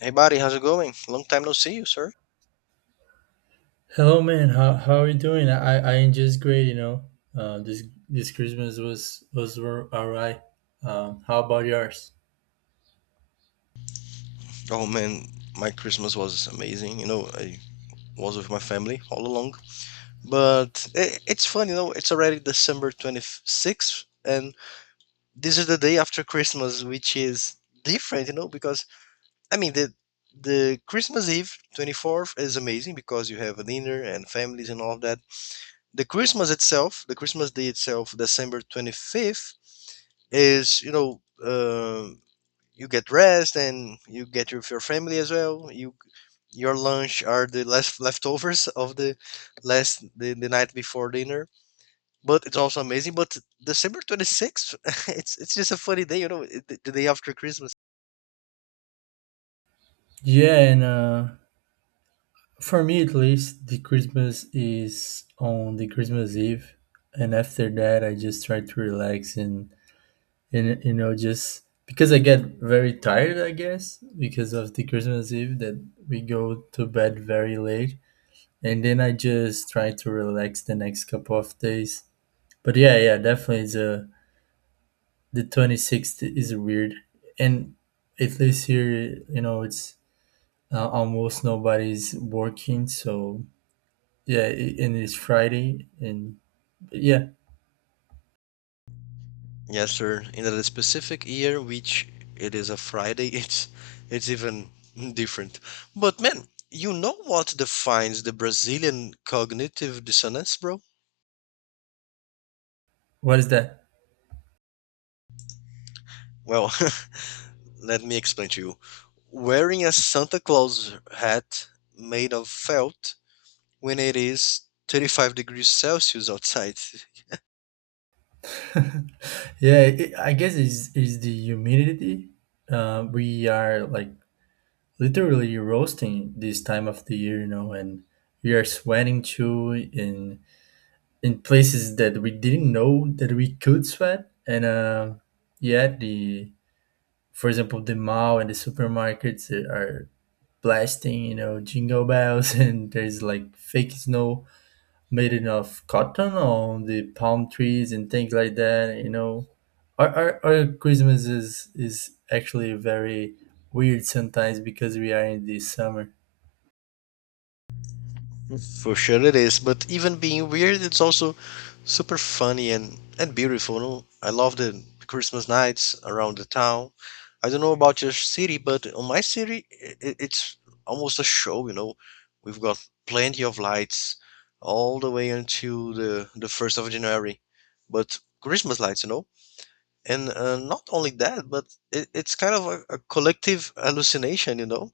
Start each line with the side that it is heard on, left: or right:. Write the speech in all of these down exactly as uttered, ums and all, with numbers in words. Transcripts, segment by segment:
left: Hey buddy, how's it going? Long time no see you, sir.
right: Hello, man. How how are you doing? I I am just great. You know, uh, this this Christmas was was wor- alright. Um, how about yours?
left: Oh man, my Christmas was amazing. You know, I was with my family all along. But I it's fun, you know, it's already December twenty-sixth, and this is the day after Christmas, which is different, you know, because I mean, the the Christmas Eve twenty-fourth is amazing because you have a dinner and families and all of that. The Christmas itself, the Christmas day itself, December twenty-fifth is you know um you get rest and you get with your family as well. You your lunch are the last leftovers of the last the, the night before dinner, but it's also amazing. But December twenty-sixth it's it's just a funny day, you know it, the the day after Christmas.
right: Yeah, and uh, for me at least, the Christmas is on the Christmas Eve, and after that, I just try to relax and and you know just because I get very tired, I guess, because of the Christmas Eve that we go to bed very late, and then I just try to relax the next couple of days. But yeah, yeah, definitely the the twenty-sixth is weird. And at least here, you know, it's uh, almost nobody's working, so yeah, i- and it's Friday and yeah,
left: Yes sir, in a specific year which it is a Friday. it's it's even different. But man, you know what defines the Brazilian cognitive dissonance, bro?
right: what is that?
left: Well, let me explain to you. Wearing a Santa Claus hat made of felt when it is thirty-five degrees Celsius outside.
right: Yeah, it, I guess is is the humidity. Uh, we are like literally roasting this time of the year, you know, and we are sweating too, and in places that we didn't know that we could sweat. And uh, yeah, the for example, the mall and the supermarkets are blasting, you know, jingle bells, and there's like fake snow made out of cotton on the palm trees and things like that. You know, our our, our Christmas is is actually very weird sometimes because we are in the summer.
left: For sure it is, but even being weird, it's also super funny and, and beautiful. No? I love the Christmas nights around the town. I don't know about your city, but on my city, it, it's almost a show, you know. We've got plenty of lights all the way until the, the first of January. But Christmas lights, you know? and uh, not only that, but it, it's kind of a, a collective hallucination, you know,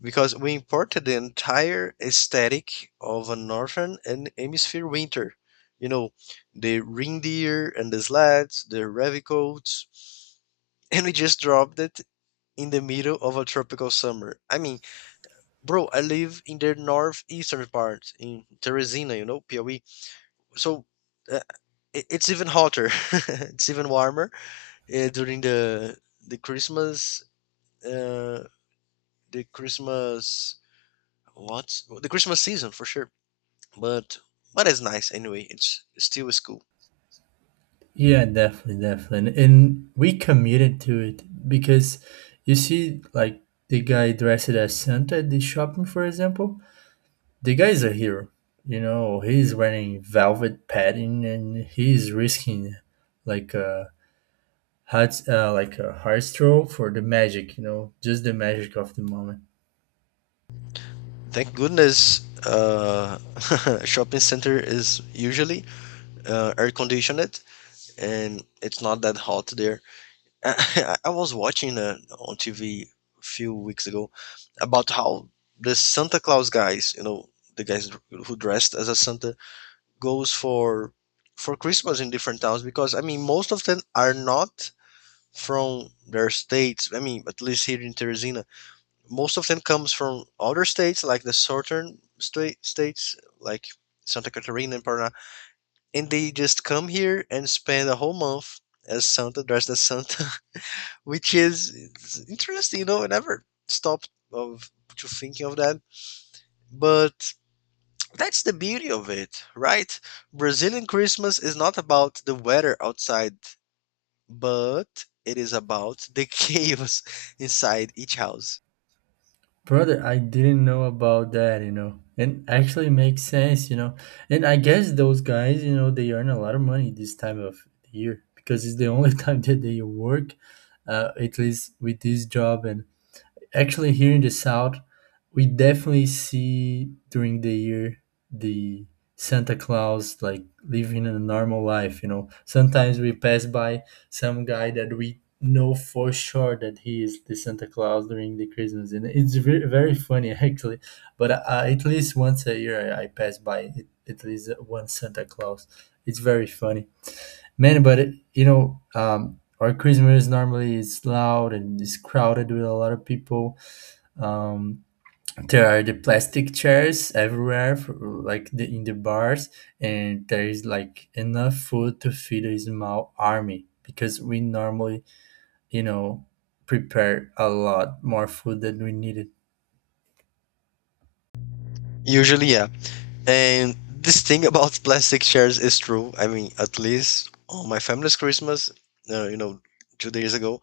left: because we imported the entire aesthetic of a northern and hemisphere winter, you know, the reindeer and the sleds, the heavy coats, and we just dropped it in the middle of a tropical summer. I mean, bro, I live in the northeastern part in Teresina, you know, Piauí. So uh, it, it's even hotter. It's even warmer uh, during the the Christmas, uh, the Christmas, what the Christmas season, for sure. But but it's nice anyway. It's still is cool.
right: Yeah, definitely, definitely. And we committed to it because you see, like, the guy dressed as Santa at the shopping, for example, the guy is a hero. You know, he's wearing velvet padding and he's risking like a heart, uh, like a heart stroke for the magic. You know, just the magic of the moment.
left: Thank goodness, uh, shopping center is usually uh, air conditioned, and it's not that hot there. I, I was watching uh, on T V a few weeks ago about how the Santa Claus guys, you know, the guys who dressed as a Santa goes for for Christmas in different towns, because I mean most of them are not from their states. I mean, at least here in Teresina, most of them comes from other states like the southern state states like Santa Catarina and Paraná, and they just come here and spend a whole month as Santa, dressed as Santa, which is it's interesting. You know, I never stopped of to thinking of that, but that's the beauty of it, right? Brazilian Christmas is not about the weather outside, but it is about the chaos inside each house.
right: Brother, I didn't know about that, you know. And actually makes sense, you know. And I guess those guys, you know, they earn a lot of money this time of the year because it's the only time that they work, uh, at least with this job. And actually, here in the south, we definitely see during the year the Santa Claus like living a normal life. You know, sometimes we pass by some guy that we know for sure that he is the Santa Claus during the Christmas, and it's very, very funny actually. But uh, at least once a year, I, I pass by it, at least one Santa Claus. It's very funny, man. But it- you know, um, our Christmas normally is loud and it's crowded with a lot of people, um, there are the plastic chairs everywhere for, like, the, in the bars, and there is like enough food to feed a small army because we normally, you know, prepare a lot more food than we needed.
left: Usually, yeah. And this thing about plastic chairs is true. I mean, at least on my family's Christmas, uh, you know, two days ago,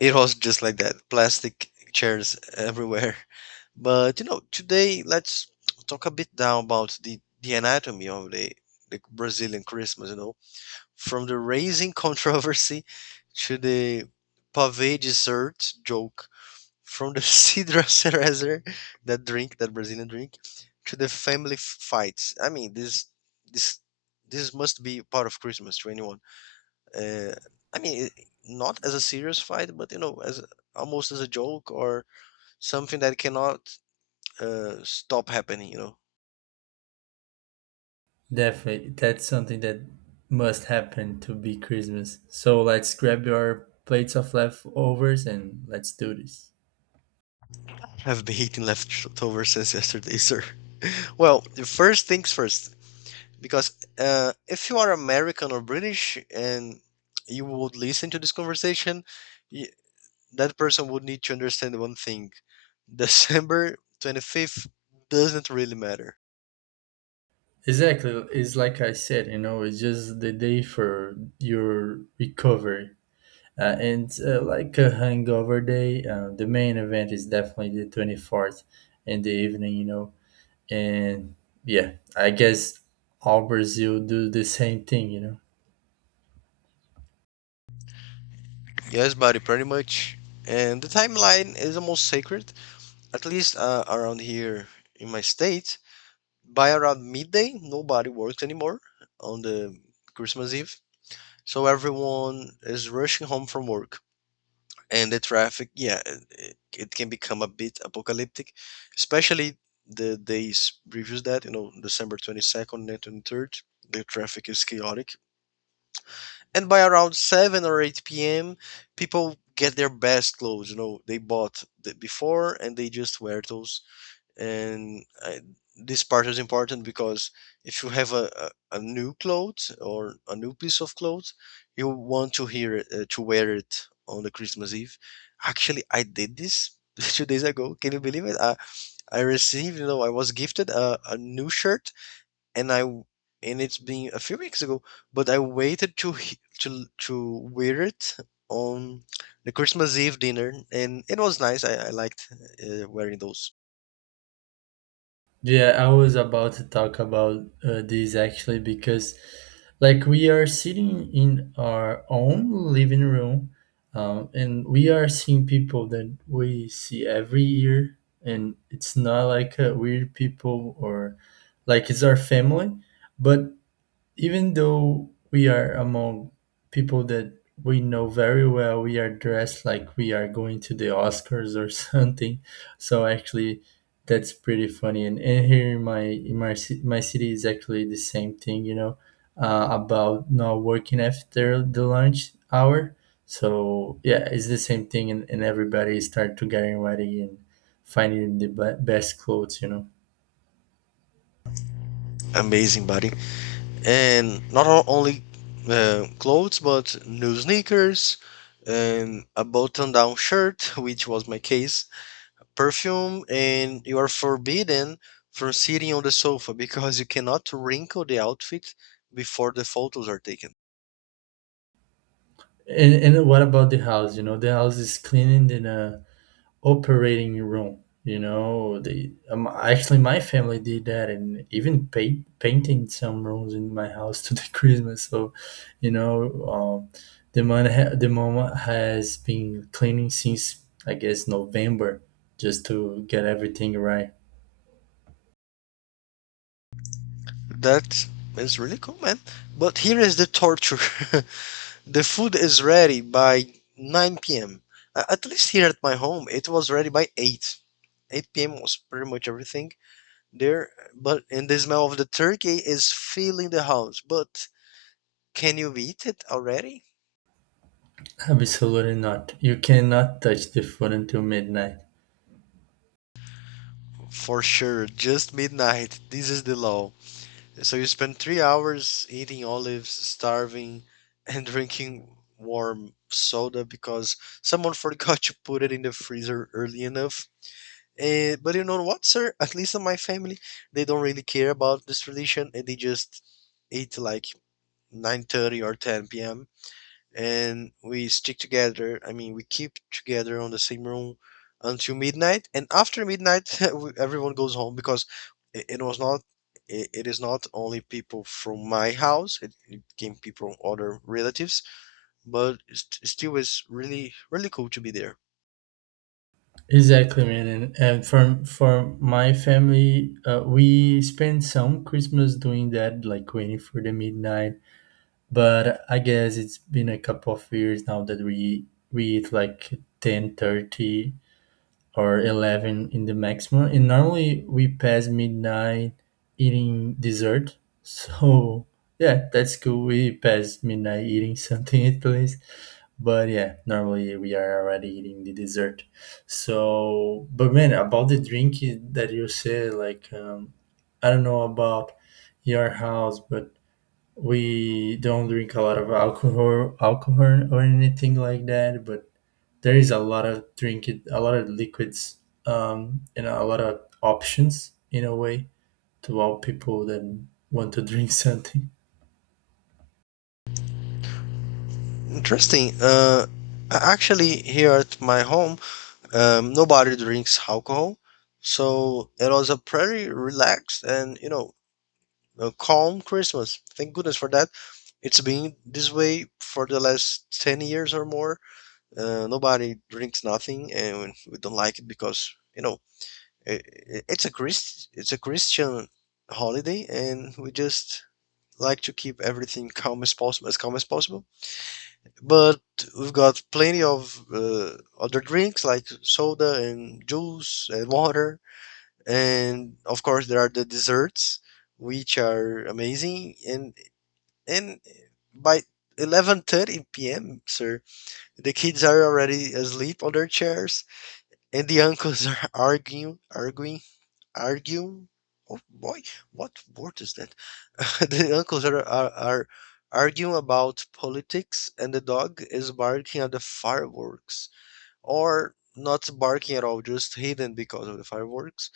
left: it was just like that, plastic chairs everywhere. But, you know, today, let's talk a bit down about the, the anatomy of the, the Brazilian Christmas, you know, from the raising controversy to the pave dessert joke, from the cidra cerezer, that drink, that Brazilian drink, to the family f- fights. I mean, this this this must be part of Christmas to anyone. Uh, I mean, I- not as a serious fight, but you know, as a- almost as a joke or something that cannot uh, stop happening. You know,
right: Definitely that's something that must happen to be Christmas, so let's grab your plates of leftovers and let's do this.
left: I've been eating leftovers since yesterday, sir. Well, first things first. because uh, if you are American or British and you would listen to this conversation, y- that person would need to understand one thing: December twenty fifth doesn't really matter.
right: Exactly, it's like I said, you know, it's just the day for your recovery. Uh, and uh, Like a hangover day, uh, the main event is definitely the twenty-fourth in the evening, you know. And yeah, I guess all Brazil do the same thing, you know.
left: Yes, buddy, pretty much. And the timeline is almost sacred, at least uh, around here in my state. By around midday, nobody works anymore on the Christmas Eve, so everyone is rushing home from work. And the traffic, yeah, it, it can become a bit apocalyptic, especially the days previous that, you know, December twenty-second and twenty-third. The traffic is chaotic, and by around seven or eight p.m. people get their best clothes, you know, they bought the before and they just wear those. and I, this part is important because if you have a, a, a new clothes or a new piece of clothes you want to hear it, uh, to wear it on the Christmas Eve. Actually, I did this two days ago, can you believe it? i, I received, you know, I was gifted a, a new shirt, and I and it's been a few weeks ago, but i waited to he- to to wear it on the Christmas Eve dinner, and it was nice. i, I liked uh, wearing those.
right: Yeah, I was about to talk about uh, this actually because, like, we are sitting in our own living room, um, and we are seeing people that we see every year, and it's not like uh, weird people or like it's our family, but even though we are among people that we know very well, we are dressed like we are going to the Oscars or something. So actually, that's pretty funny. And, and here in my in my ci- my city is actually the same thing, you know, uh, about not working after the lunch hour. So yeah, it's the same thing, and, and everybody start to getting ready and finding the be- best clothes, you know.
left: Amazing, buddy. and not o- only uh, clothes, but new sneakers and a button down shirt, which was my case, perfume, and you are forbidden from sitting on the sofa because you cannot wrinkle the outfit before the photos are taken.
right: And, and what about the house? You know, the house is cleaning and uh, operating room. You know, they um, actually my family did that, and even paint painting some rooms in my house to the Christmas. So, you know, um, the mom ha- the mom has been cleaning since I guess November, just to get everything right.
left: That is really cool, man. But here is the torture. The food is ready by nine p.m., at least here at my home. It was ready by eight, eight p.m. was pretty much everything there. But and the smell of the turkey is filling the house. But can you eat it already?
right: Absolutely not. You cannot touch the food until midnight.
left: For sure, just midnight. This is the law. So you spend three hours eating olives, starving, and drinking warm soda because someone forgot to put it in the freezer early enough. Eh, but you know what, sir? At least in my family, they don't really care about this tradition, and they just eat like nine thirty or ten p m, and we stick together. I mean, we keep together on the same room until midnight, and after midnight, we- everyone goes home because it, it was not. It, it is not only people from my house; it, it came people from other relatives, but st- still, is really really cool to be there.
right: Exactly, man. And, and for for my family, uh, we spend some Christmas doing that, like waiting for the midnight, but I guess it's been a couple of years now that we we eat like ten thirty or eleven in the maximum, and normally we pass midnight eating dessert, so yeah, that's cool, we pass midnight eating something at least. But yeah, normally we are already eating the dessert. So but man, about the drink that you said, like, um, I don't know about your house, but we don't drink a lot of alcohol alcohol or anything like that, but there is a lot of drinking a lot of liquids, um and a lot of options in a way to all people that want to drink something.
left: Interesting. Uh, a- actually, here at my home, um, nobody drinks alcohol. So it was a pretty relaxed and, you know, a calm Christmas. Thank goodness for that. It's been this way for the last ten years or more. Uh, nobody drinks nothing and we don't like it because, you know, i i- it's a Christ it's a Christian holiday and we just like to keep everything calm as possible, as calm as possible. But we've got plenty of uh, other drinks like soda and juice and water, and of course there are the desserts which are amazing. And and by eleven thirty p m, sir, the kids are already asleep on their chairs, and the uncles are arguing, arguing, arguing. Oh boy, what word is that? The uncles are, are are arguing about politics, and the dog is barking at the fireworks, or not barking at all, just hidden because of the fireworks.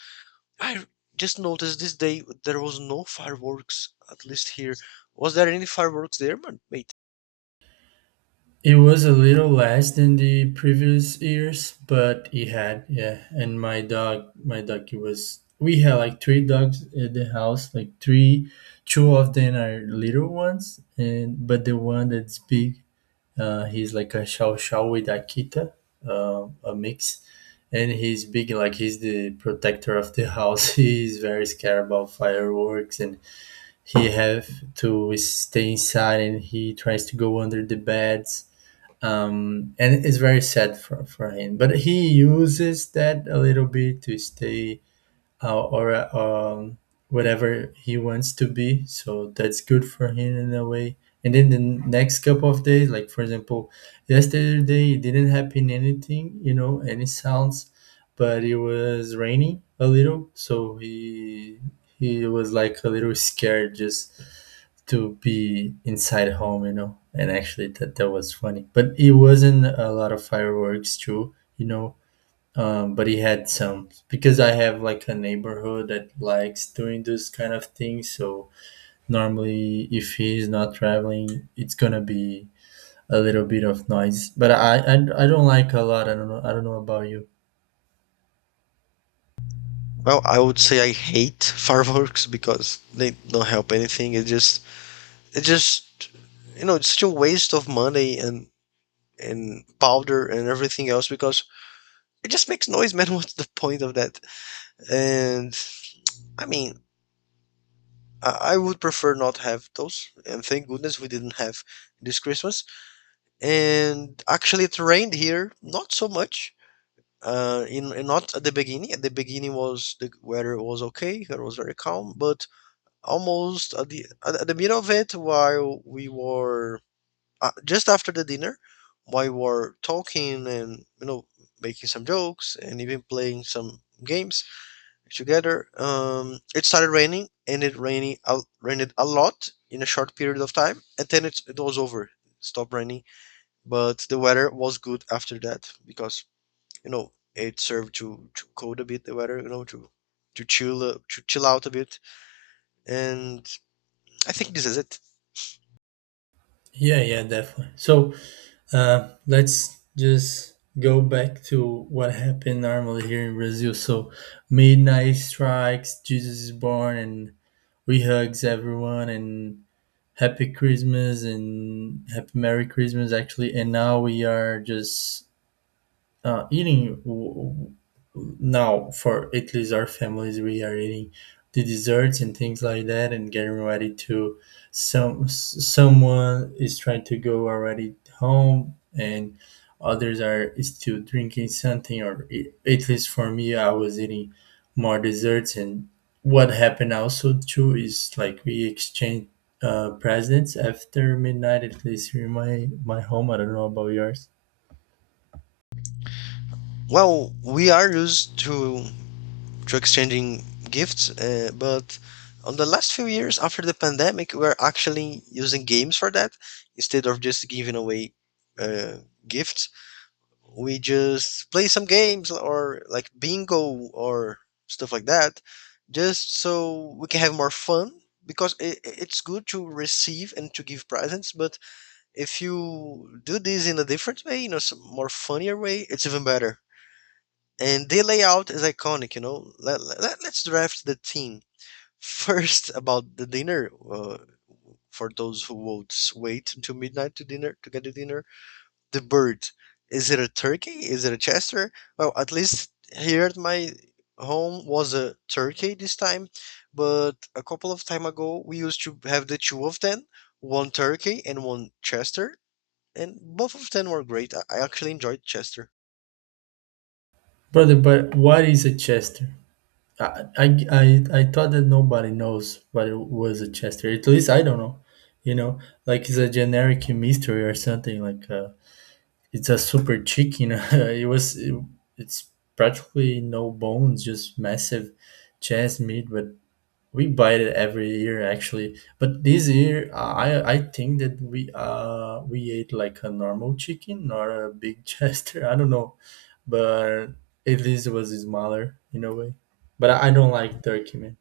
left: I just noticed this day there was no fireworks, at least here. Was there any fireworks there, man? Mate?
right: It was a little less than the previous years, but it had, yeah. And my dog my dog he was we had like three dogs at the house, like three, two of them are little ones, and but the one that's big, Uh, he's like a Shao Shao with Akita, uh, a mix. And he's big, like he's the protector of the house. He's very scared about fireworks, and he have to stay inside. And he tries to go under the beds, um, and it's very sad for for him. But he uses that a little bit to stay uh, or um, whatever he wants to be. So that's good for him in a way. And then the next couple of days, like, for example, yesterday it didn't happen anything, you know, any sounds, but it was raining a little, so he he was like a little scared just to be inside home, you know. And actually, that that was funny, but it wasn't a lot of fireworks too, you know, um, but he had some because I have like a neighborhood that likes doing this kind of thing. So normally, if he's not traveling, it's gonna be a little bit of noise. But I I, I don't like a lot. I don't know. I don't know about you.
left: Well, I would say I hate fireworks because they don't help anything. It just, it just, you know, it's such a waste of money and and powder and everything else because it just makes noise, man. What's the point of that? And I mean, I, I would prefer not have those. And thank goodness we didn't have this Christmas. And actually, it rained here, not so much. Uh, in, in not at the beginning. At the beginning was the weather was okay. It was very calm, but almost at the at at the middle of it, while we were uh, just after the dinner, while we were talking and, you know, making some jokes and even playing some games together, um it started raining and it raining out rained a lot in a short period of time, and then it, it was over. It stopped raining, but the weather was good after that because, you know, it served to to cool a bit the weather, you know, to to chill uh, to chill out a bit. And I think this is it.
right: Yeah, yeah, definitely. So uh, let's just go back to what happened normally here in Brazil. So midnight strikes, Jesus is born, and we hugs everyone and Happy Christmas and Happy Merry Christmas, actually. And now we are just uh, eating w- w- now for at least our families we are eating the desserts and things like that, and getting ready to some s- someone is trying to go already home, and others are still drinking something, or i- at least for me I was eating more desserts. And what happened also too is like we exchange uh, presents after midnight, at least here in my my home, I don't know about yours.
left: Well, we are used to to exchanging gifts, uh, but on the last few years after the pandemic, we're actually using games for that instead of just giving away uh, gifts. We just play some games or like bingo or stuff like that, just so we can have more fun. Because it, it's good to receive and to give presents, but if you do this in a different way, you know, some more funnier way, it's even better. And the layout is iconic, you know. Let, let, let us draft the team first about the dinner. Uh, for those who won't wait until midnight to dinner to get the dinner, the bird. Is it a turkey? Is it a chester? Well, at least here at my home was a turkey this time, but a couple of time ago we used to have the two of them, one turkey and one chester, and both of them were great. I I actually enjoyed chester.
right: Brother, but what is a Chester? I, I, I, I thought that nobody knows what it was a Chester. At least I don't know. You know, like it's a generic mystery or something. Like uh, it's a super chicken. It was. It, it's practically no bones, just massive chest meat. But we buy it every year actually, but this year uh, I I think that we uh we ate like a normal chicken, not a big chester. I don't know, but at least it was smaller in a way. But I, I don't like turkey, man.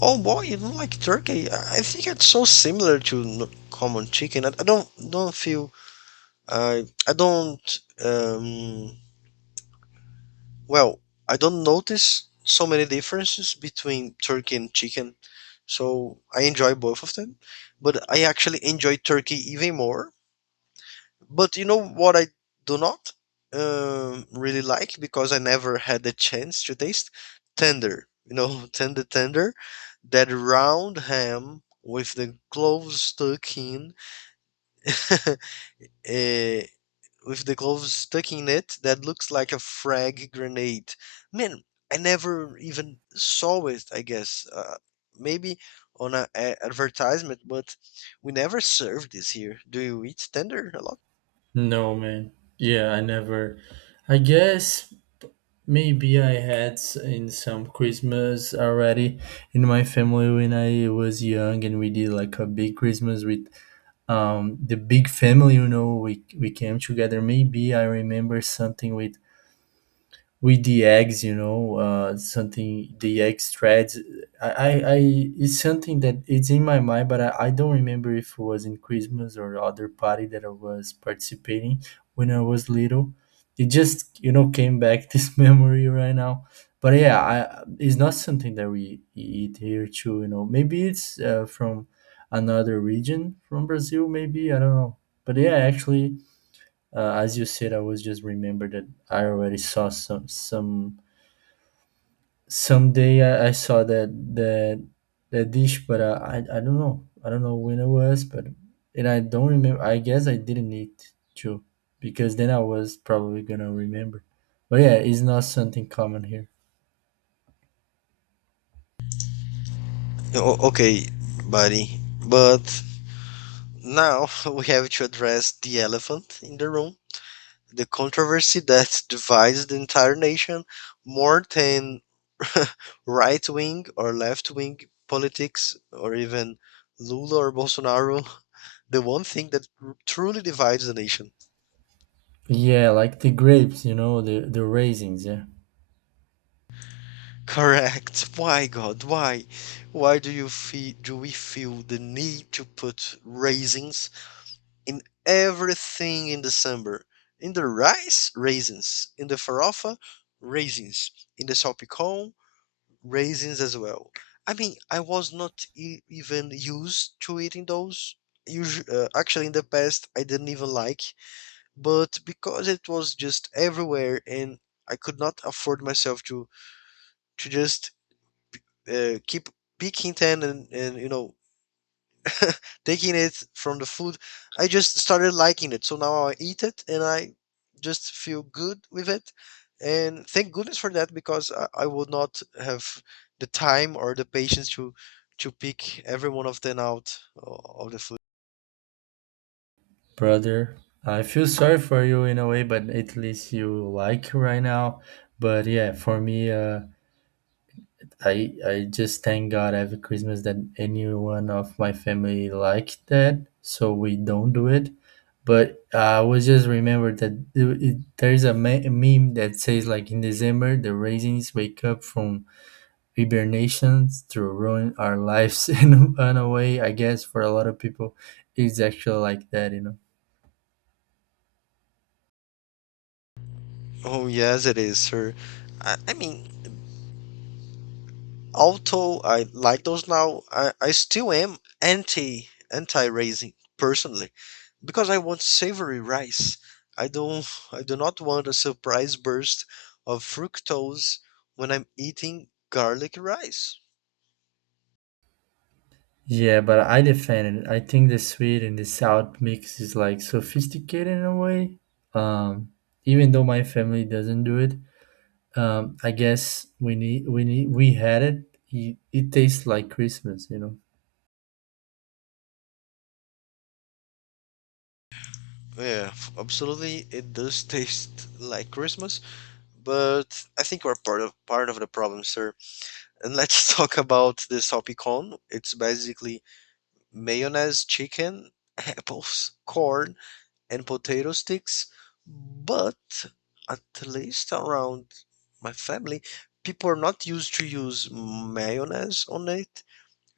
left: Oh boy, you don't like turkey? I I think it's so similar to n- common chicken. I, I don't don't feel I I don't um well I don't notice so many differences between turkey and chicken. So I enjoy both of them, but I actually enjoy turkey even more. But you know what I do not um, really like, because I never had the chance to taste tender. You know, tender, tender, that round ham with the cloves stuck in, eh, with the cloves stuck in it, that looks like a frag grenade. Man, I never even saw it. I guess uh, maybe on a, a advertisement, but we never served this here. Do you eat tender a lot?
right: No, man. Yeah, I never. I guess maybe I had s- in some Christmas already in my family when I was young, and we did like a big Christmas with um, the big family, you know, we, we came together. Maybe I remember something with with the eggs, you know, uh something the eggs threads. i i, I, it's something that it's in my mind, but I, I don't remember if it was in Christmas or other party that I was participating when I was little. It just, you know, came back this memory right now. But yeah, I, it's not something that we eat here too, you know, maybe it's uh, from another region from Brazil, maybe I don't know. But yeah, actually, uh, as you said, I was just remembered that I already saw some some someday I, I saw that that that dish, but uh, I I don't know, I don't know when it was, but and I don't remember. I guess I didn't eat too, because then I was probably gonna remember. But yeah, it's not something common here.
left: O- okay, buddy. But now we have to address the elephant in the room, the controversy that divides the entire nation more than right wing or left wing politics or even Lula or Bolsonaro. The one thing that r- truly divides the nation.
right: Yeah, like the grapes, you know, the the raisins. Yeah,
left: Correct. Why, God? Why? Why do you feel? Do we feel the need to put raisins in everything in December. In the rice, raisins. In the farofa, raisins. In the salpicón, raisins as well. I mean, I was not e- even used to eating those. Usu- uh, actually, in the past, I didn't even like, but because it was just everywhere and I could not afford myself to to just uh, keep picking ten and, and you know taking it from the food, I just started liking it. So now I eat it and I just feel good with it. And thank goodness for that because I, I would not have the time or the patience to to pick every one of them out o- of the food.
right: brother, I feel sorry for you in a way, but at least you like right now. But yeah, for me, uh. I I just thank God every Christmas that anyone of my family like that, so we don't do it. But I was just remembered that it, it, there's a me- meme that says like in December the raisins wake up from hibernations to ruin our lives in a way. I guess for a lot of people, it's actually like that, you know.
left: Oh yes, it is, sir. I, I mean, although I like those now, I, I still am anti anti racing personally because I want savory rice. I don't I do not want a surprise burst of fructose when I'm eating garlic rice.
right: Yeah, but I defend it. I think the sweet and the sour mix is like sophisticated in a way. Um, Even though my family doesn't do it, Um, I guess we need we need we had it. It, it tastes like Christmas, you know.
left: Yeah, f- absolutely it does taste like Christmas, but I think we're part of part of the problem, sir. And let's talk about the salpicón. It's basically mayonnaise, chicken, apples, corn, and potato sticks, but at least around my family, people are not used to use mayonnaise on it.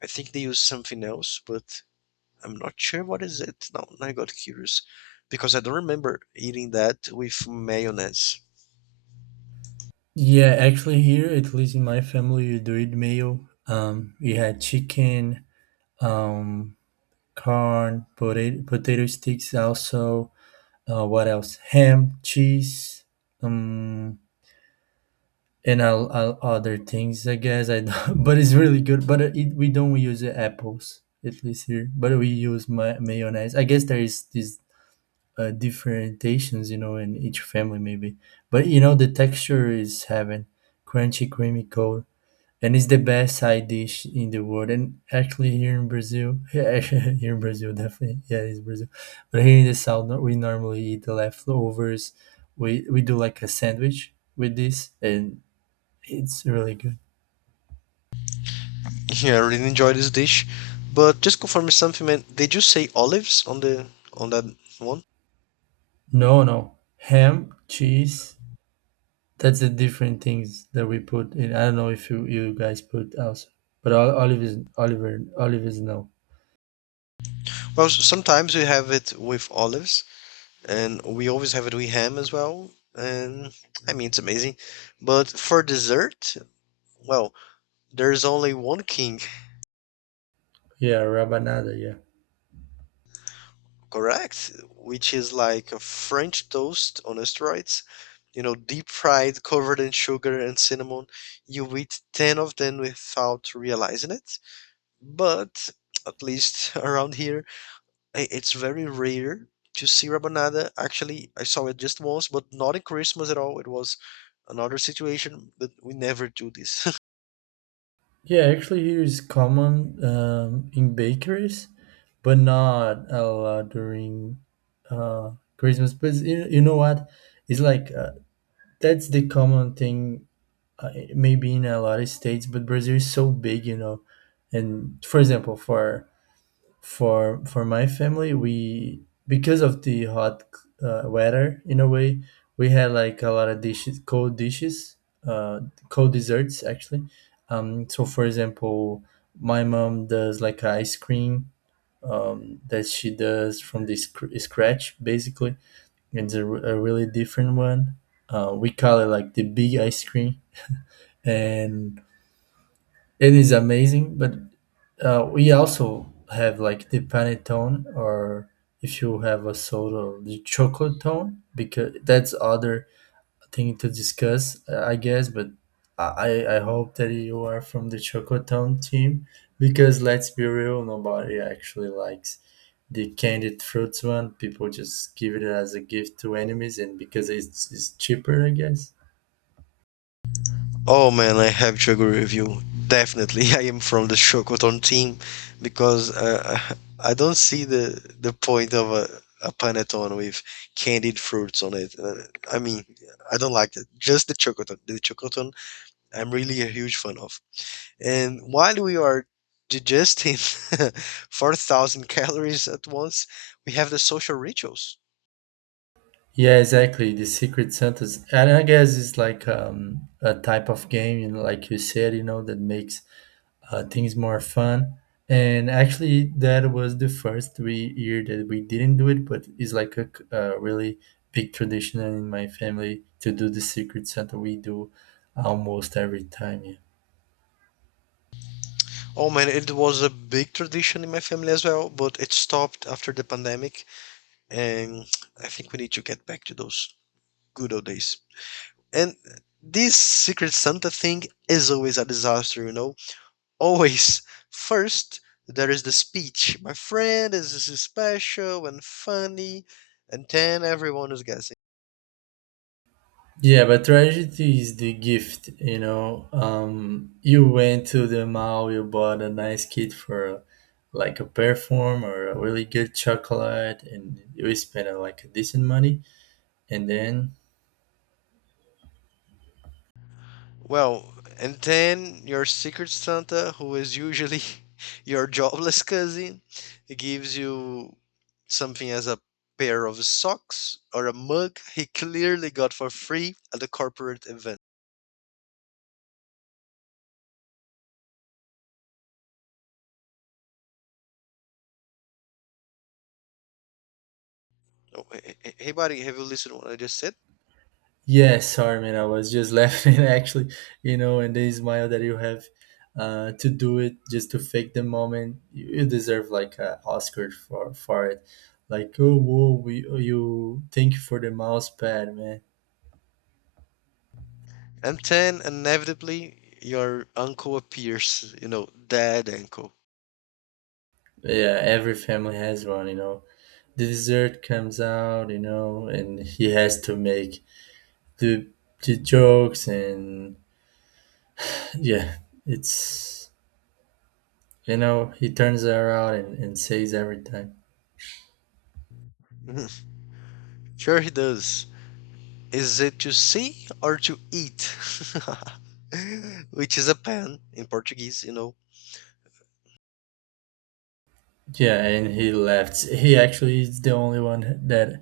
left: I think they use something else, but I'm not sure what is it. Now I got curious because I don't remember eating that with mayonnaise.
right: Yeah, actually, here at least in my family, you do it meal. Um, we had chicken, um, corn, potato, potato sticks. Also, uh, what else? Ham, cheese, um, and all, all other things. I guess I. Don't, but it's really good. But it, we don't use apples at least here. But we use my mayonnaise. I guess there is this uh, differentiations, you know, in each family maybe. But you know, the texture is heaven, crunchy, creamy, cold, and it's the best side dish in the world. And actually, here in Brazil, yeah, here in Brazil, definitely, yeah, it's Brazil. But here in the south, no- we normally eat the leftovers. We we do like a sandwich with this, and it's really good.
left: Yeah, I really enjoy this dish, but just confirm me something, man. Did you say olives on the on that one?
right: No, no, ham, cheese, that's the different things that we put in. I don't know if you, you guys put also, but Ol- olive is Oliver olive is no.
left: Well, sometimes we have it with olives, and we always have it with ham as well. And I mean, it's amazing. But for dessert, well, there's only one king.
right: Yeah, rabanada. Yeah,
left: Correct, which is like a French toast on steroids, you know, deep fried, covered in sugar and cinnamon. You eat ten of them without realizing it. But at least around here, i- it's very rare to see rabanada. Actually, I saw it just once, but not in Christmas at all. It was another situation, but we never do this.
right: yeah. Actually, here is common um, in bakeries, but not a lot during uh, Christmas. But you, you know what? It's like uh, that's the common thing. Uh, maybe in a lot of states, but Brazil is so big, you know. And for example, for For for my family, we, because of the hot uh, weather in a way, we had like a lot of dishes, cold dishes, uh, cold desserts actually. Um, so for example, my mom does like ice cream um, that she does from the scr- scratch basically. It's a, re- a really different one. Uh, we call it like the big ice cream and it is amazing, but uh, we also have like the panettone, or if you have a soda, or the chocolate tone, because that's other thing to discuss, uh, I guess. But I I I hope that you are from the chocolate tone team, because let's be real, nobody actually likes the candied fruits one. People just give it as a gift to enemies, and because it's, it's cheaper, I guess.
left: Oh man, I have to agree with you. Definitely, I am from the Shokoton team because uh, I don't see the the point of a, a panettone with candied fruits on it. Uh, I mean, I don't like that. Just the Chocoton. The Chocoton, I'm really a huge fan of. And while we are digesting four thousand calories at once, we have the social rituals.
right: Yeah, exactly. The Secret Santas, and I guess it's like um, a type of game, you know, like you said, you know, that makes uh, things more fun. And actually, that was the first three year that we didn't do it, but it's like a, c- a really big tradition in my family to do the Secret Santa. We do almost every time. Yeah.
left: Oh man, it was a big tradition in my family as well, but it stopped after the pandemic and I think we need to get back to those good old days. And this Secret Santa thing is always a disaster, you know? Always. First, there is the speech. My friend is is special and funny, and then everyone is guessing.
right: Yeah, but tragedy is the gift, you know. Um, you went to the mall, you bought a nice kit for like a perfume or a really good chocolate, and you spent uh, like a decent money. And then,
left: Well, and then your secret Santa, who is usually your jobless cousin, gives you something as a pair of socks or a mug he clearly got for free at the corporate event. Oh, hey, hey hey, buddy, have you listened to what I just said?
right: yeah, sorry, man, I was just laughing actually, you know, and the smile that you have uh, to do it just to fake the moment, you, you deserve like an Oscar for, for it. Like, oh, whoa, we, you, thank you for the mouse pad, man.
left: And then inevitably your uncle appears, you know, dead uncle.
right: Yeah, every family has one, you know. The dessert comes out, you know, and he has to make the the jokes and yeah, it's, you know, he turns around and, and says every time.
left: Sure he does. Is it to see or to eat? Which is a pan in Portuguese, you know.
right: Yeah, and he laughs. He actually is the only one that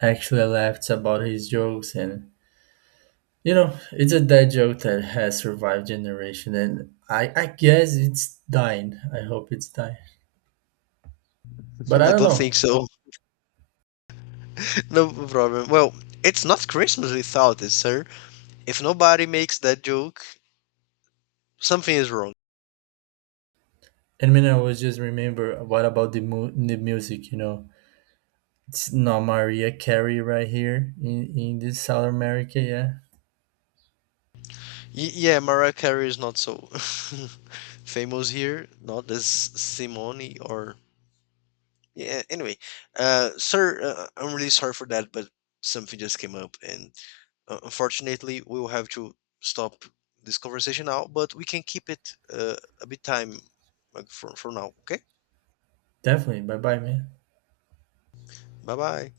right: actually laughs about his jokes and you know, it's a dad joke that has survived generation and I, I guess it's dying. I hope it's dying. But I
left: I
right: don't
left: don't think
right: know.
left: so. No problem. Well, it's not Christmas without it, sir. If nobody makes that joke, something is wrong.
right: And when I was just remember what about the mu- the music, you know? It's not Maria Carey right here in, in this South America, yeah.
left: Y- yeah, Mariah Carey is not so famous here, not as Simone or. Yeah, anyway. Uh, sir, uh, I'm really sorry for that, but something just came up, and uh, unfortunately, we will have to stop this conversation now, but we can keep it uh, a bit time uh, for, for now, okay?
right: Definitely. Bye bye, man.
left: Bye bye.